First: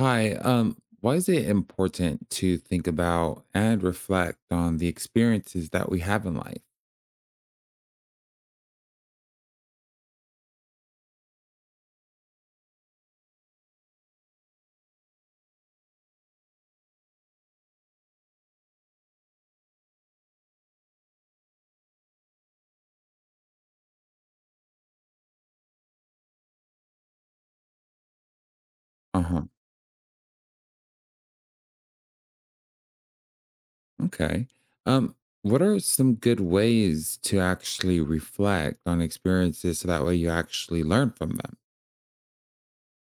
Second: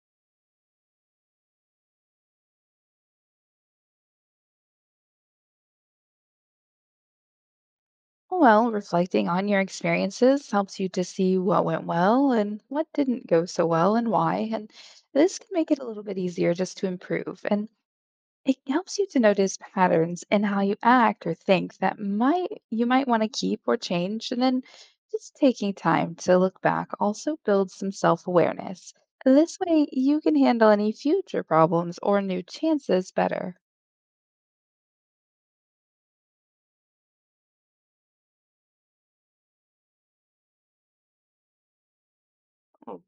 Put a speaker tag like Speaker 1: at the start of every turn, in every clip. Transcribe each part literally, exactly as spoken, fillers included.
Speaker 1: Hi. Um, why is it important to think about and reflect on the experiences that we have in life?
Speaker 2: Oh, well, reflecting on your experiences helps you to see what went well and what didn't go so well and why. And this can make it a little bit easier just to improve. And it helps you to notice patterns in how you act or think that might you might want to keep or change. And then just taking time to look back also builds some self-awareness.
Speaker 1: Uh huh.
Speaker 2: This way you can handle any future problems or new chances better.
Speaker 1: Okay. Um, what are some good ways to actually reflect on experiences so that way you actually learn from them?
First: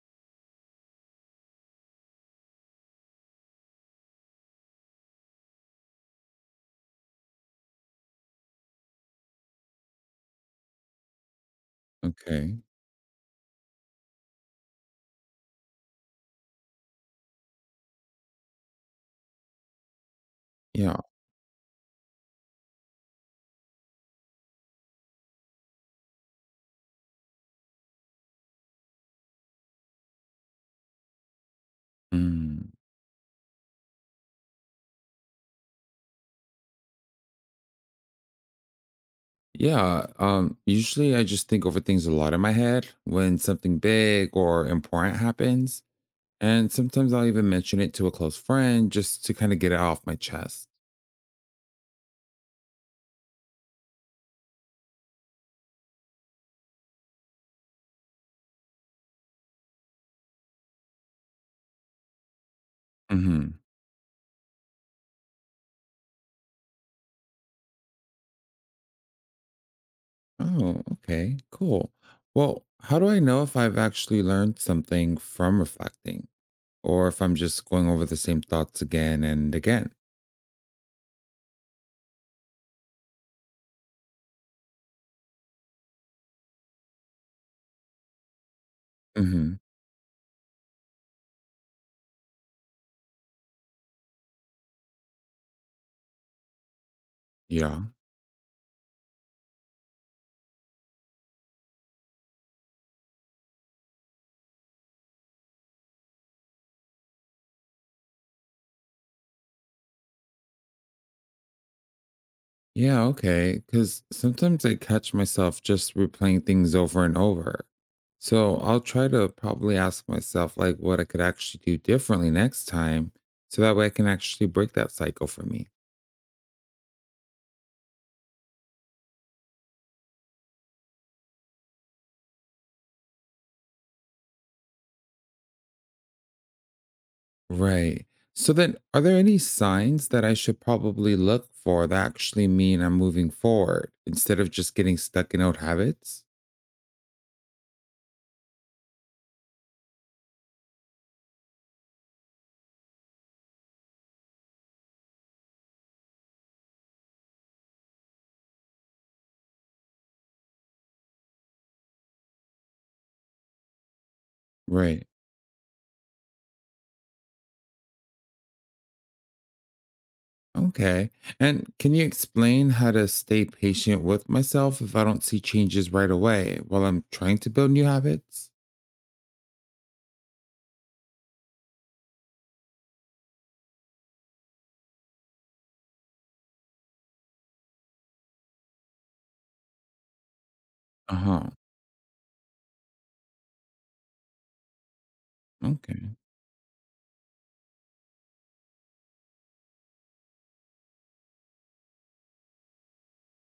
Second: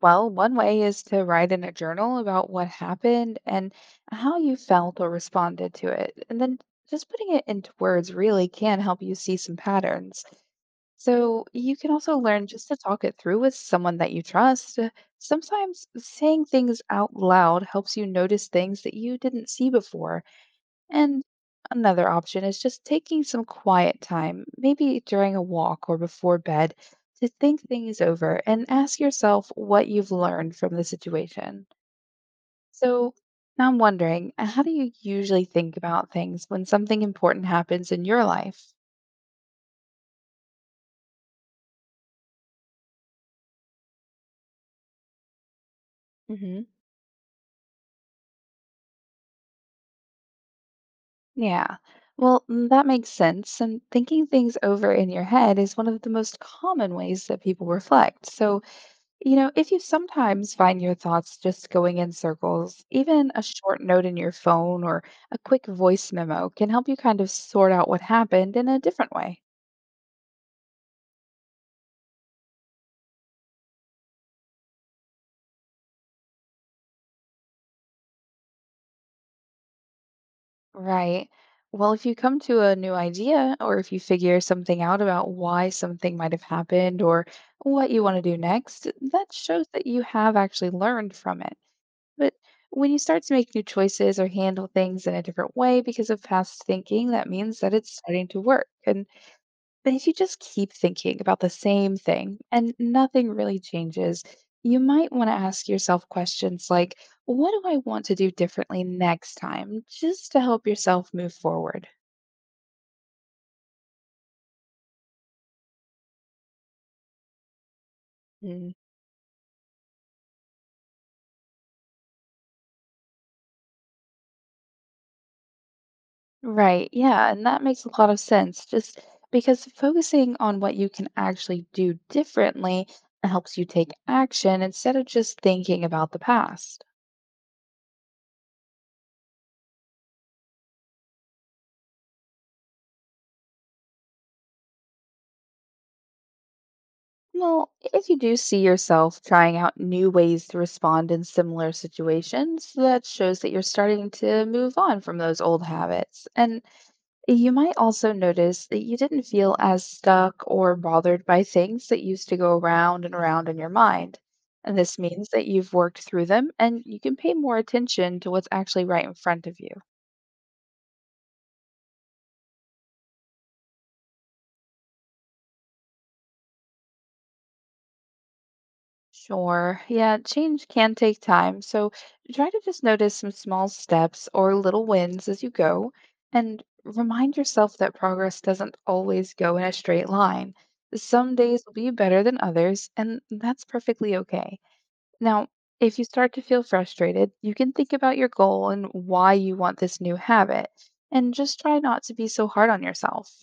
Speaker 2: Well, one way is to write in a journal about what happened and how you felt or responded to it. And then just putting it into words really can help you see some patterns. So you can also learn
Speaker 1: Okay.
Speaker 2: just to talk it through with someone that you trust. Uh, Sometimes saying things out loud helps you notice things that you didn't see before,
Speaker 1: Yeah.
Speaker 2: and another option is just taking some quiet time, maybe during a walk or before bed, to think things over and ask yourself what you've learned from the situation.
Speaker 1: Mm.
Speaker 2: So now I'm wondering, uh, how do you usually think about things when something important happens in your life?
Speaker 1: Yeah. Um, usually I just think over things a lot in my head when something big or important happens.
Speaker 2: Hmm.
Speaker 1: And sometimes I'll even mention it to a close friend just to kind of get it off my chest.
Speaker 2: Yeah. Well, mm, that makes sense. And thinking things over in your head is one of the most common ways that people reflect. So, You know, if you sometimes find your thoughts just going in circles, even a
Speaker 1: Mm-hmm.
Speaker 2: short note in your phone or a quick voice memo can help you kind of sort out what happened in a different way.
Speaker 1: Oh, okay. Cool. Well, how do I know if I've actually learned something from reflecting or if I'm just going over the same thoughts again and again?
Speaker 2: Right. Well, if you come to a new idea or if you figure something out about why something might have happened or what you want to do next, that
Speaker 1: Hmm.
Speaker 2: shows that you have actually learned from it. But when you start to make new choices or handle things in a different way because of past thinking, that means that
Speaker 1: Yeah.
Speaker 2: it's starting to work. And but if you just keep thinking about the same thing and nothing really changes, you might want to ask yourself questions like, what do I want to do differently next time, just to help yourself move forward.
Speaker 1: Yeah. Okay. Because sometimes I catch myself just replaying things over and over. So
Speaker 2: Mm.
Speaker 1: I'll try to probably ask myself, like, what I could actually do differently next time. So that way I can actually break that cycle for me.
Speaker 2: Right. Yeah. And that makes a lot of sense just because focusing on what you can actually do differently helps you take action instead of just thinking about the past.
Speaker 1: Right. So then, are there any signs that I should probably look for that actually mean I'm moving forward instead of just getting stuck in old habits?
Speaker 2: Well, if you do see yourself trying out new ways to respond in similar situations, that shows that you're starting to move on from those old habits. And you might also notice that you didn't feel as stuck or bothered by things that used to go around and around in your mind. And this
Speaker 1: Right.
Speaker 2: means that you've worked through them and you can pay more attention to what's actually right in front of you.
Speaker 1: Okay. And can you explain how to stay patient with myself if I don't see changes right away while I'm trying to build new habits?
Speaker 2: Sure. Yeah, change can take time. So try to just notice some small steps or little wins as you go, and remind yourself that progress doesn't always go in a straight line.
Speaker 1: Uh
Speaker 2: Some
Speaker 1: huh.
Speaker 2: days will be better than others, and that's perfectly okay. Now, if you
Speaker 1: Okay.
Speaker 2: start to feel frustrated, you can think about your goal and why you want this new habit, and just try not to be so hard on yourself.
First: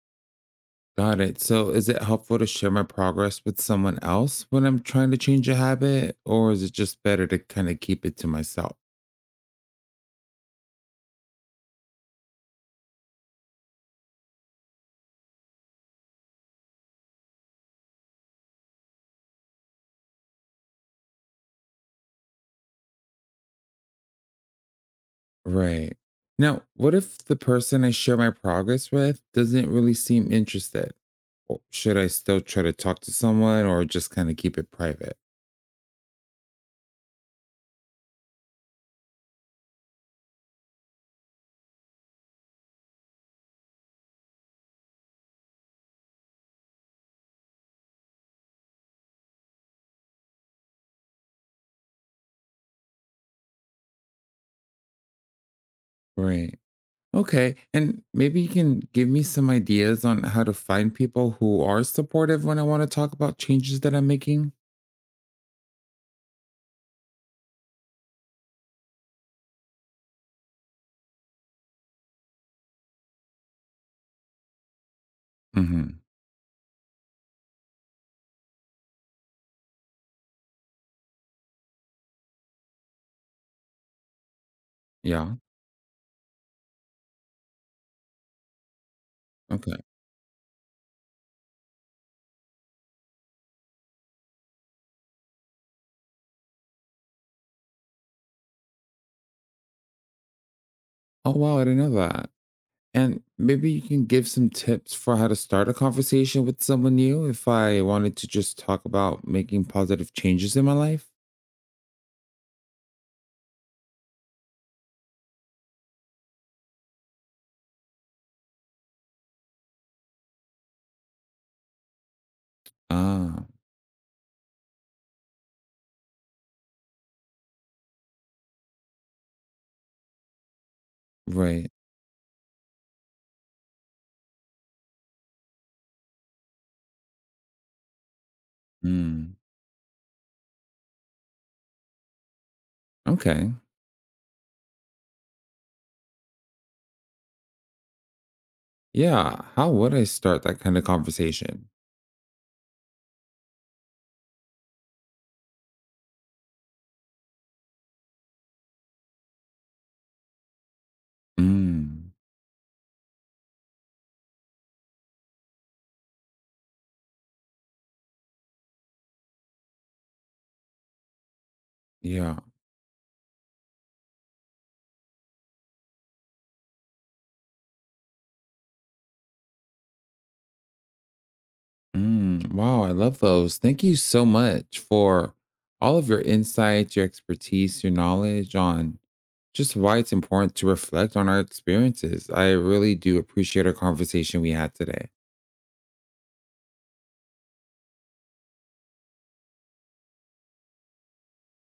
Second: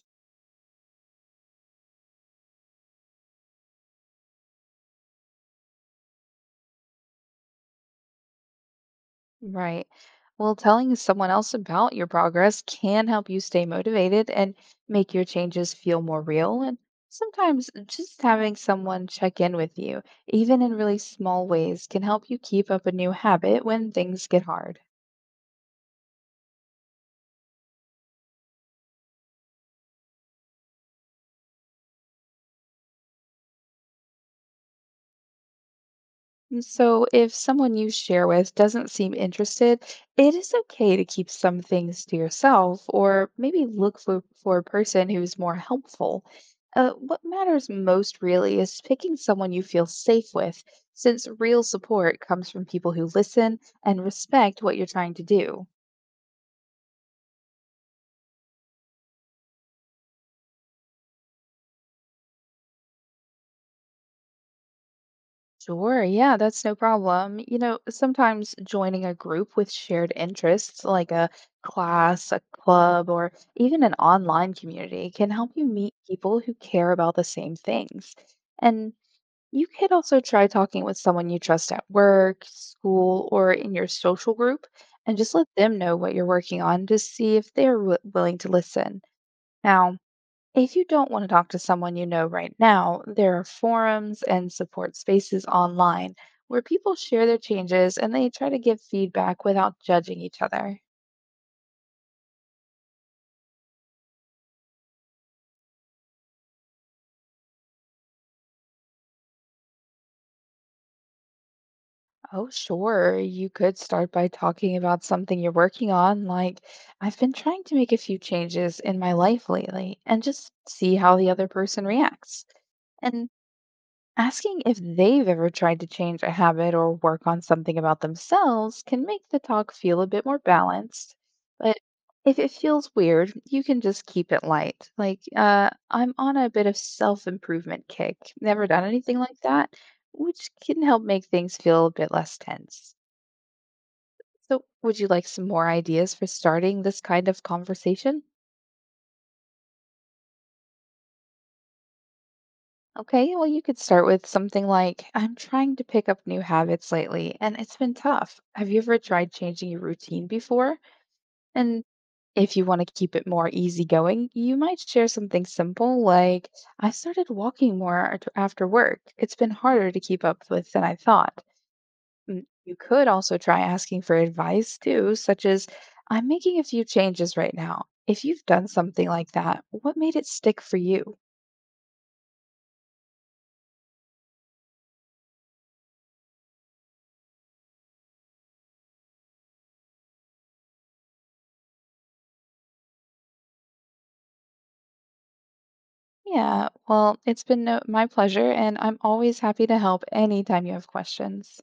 Speaker 1: Got it. So is it helpful to share my progress with someone else when I'm trying to change a habit, or is it just better to kind of keep it to myself?
Speaker 2: Right. Well, telling someone else about your progress can help you stay motivated and make your changes feel more real. And sometimes just having someone check in with you, even in really small ways, can help you keep up a new habit when things get hard.
Speaker 1: Right. Now, what if the person I share my progress with doesn't really seem interested? Or should I still try to talk to someone or just kind of keep it private?
Speaker 2: Mm. So, if someone you share with doesn't seem interested, it is okay to keep some things to yourself or maybe look for, for a person who's more helpful. Uh, what matters most really is picking someone you feel safe with, since real support comes from people who listen and respect what you're trying to do.
Speaker 1: Right. Okay. And maybe you can give me some ideas on how to find people who are supportive when I want to talk about changes that I'm making?
Speaker 2: Sure, yeah, that's no problem. You know, sometimes joining a group with shared interests, like a class, a club, or even an online community, can help you meet
Speaker 1: Mm-hmm.
Speaker 2: people who care about the same things. And you could also try talking with someone you trust at work, school, or in your social group, and just
Speaker 1: Yeah.
Speaker 2: let them know what you're working on to see if they're wi- willing to listen.
Speaker 1: Okay.
Speaker 2: Now, if you don't want to talk to someone you know right now, there are forums and support spaces online where people share their changes and they try to give feedback without judging each other.
Speaker 1: Oh, wow. I didn't know that. And maybe you can give some tips for how to start a conversation with someone new if I wanted to just talk about making positive changes in my life?
Speaker 2: Oh, sure. You could start by talking about something you're working on, like, I've been trying to make a few changes in my life lately, and just see how the other person reacts. And
Speaker 1: Ah,
Speaker 2: asking if they've ever tried to change a habit or work on something about themselves can make the talk feel a bit more balanced.
Speaker 1: right.
Speaker 2: But if it feels weird, you can just keep it light. Like, uh, I'm on a bit of self improvement kick. Never done anything
Speaker 1: Mm.
Speaker 2: like that, which can help make things feel a bit less tense.
Speaker 1: Okay.
Speaker 2: So, would you like some more ideas for starting this kind of conversation?
Speaker 1: Yeah. How would I start that kind of conversation?
Speaker 2: Okay, well, you could start with something like, I'm trying to pick up new habits lately, and it's been tough. Have you ever tried changing your routine before? And
Speaker 1: Mm.
Speaker 2: if you want to keep it more easygoing, you might share something simple like, I started walking more at- after work. It's been harder to keep up with than I thought.
Speaker 1: Yeah.
Speaker 2: Mm. You could also try asking for advice too, such as, I'm making a few changes right now. If you've done something like that, what made it stick for you?
Speaker 1: Mm. Wow. I love those. Thank you so much for all of your insights, your expertise, your knowledge on just why it's important to reflect on our experiences. I really do appreciate our conversation we had today.
Speaker 2: Yeah, well, it's been no- my pleasure, and I'm always happy to help anytime you have questions.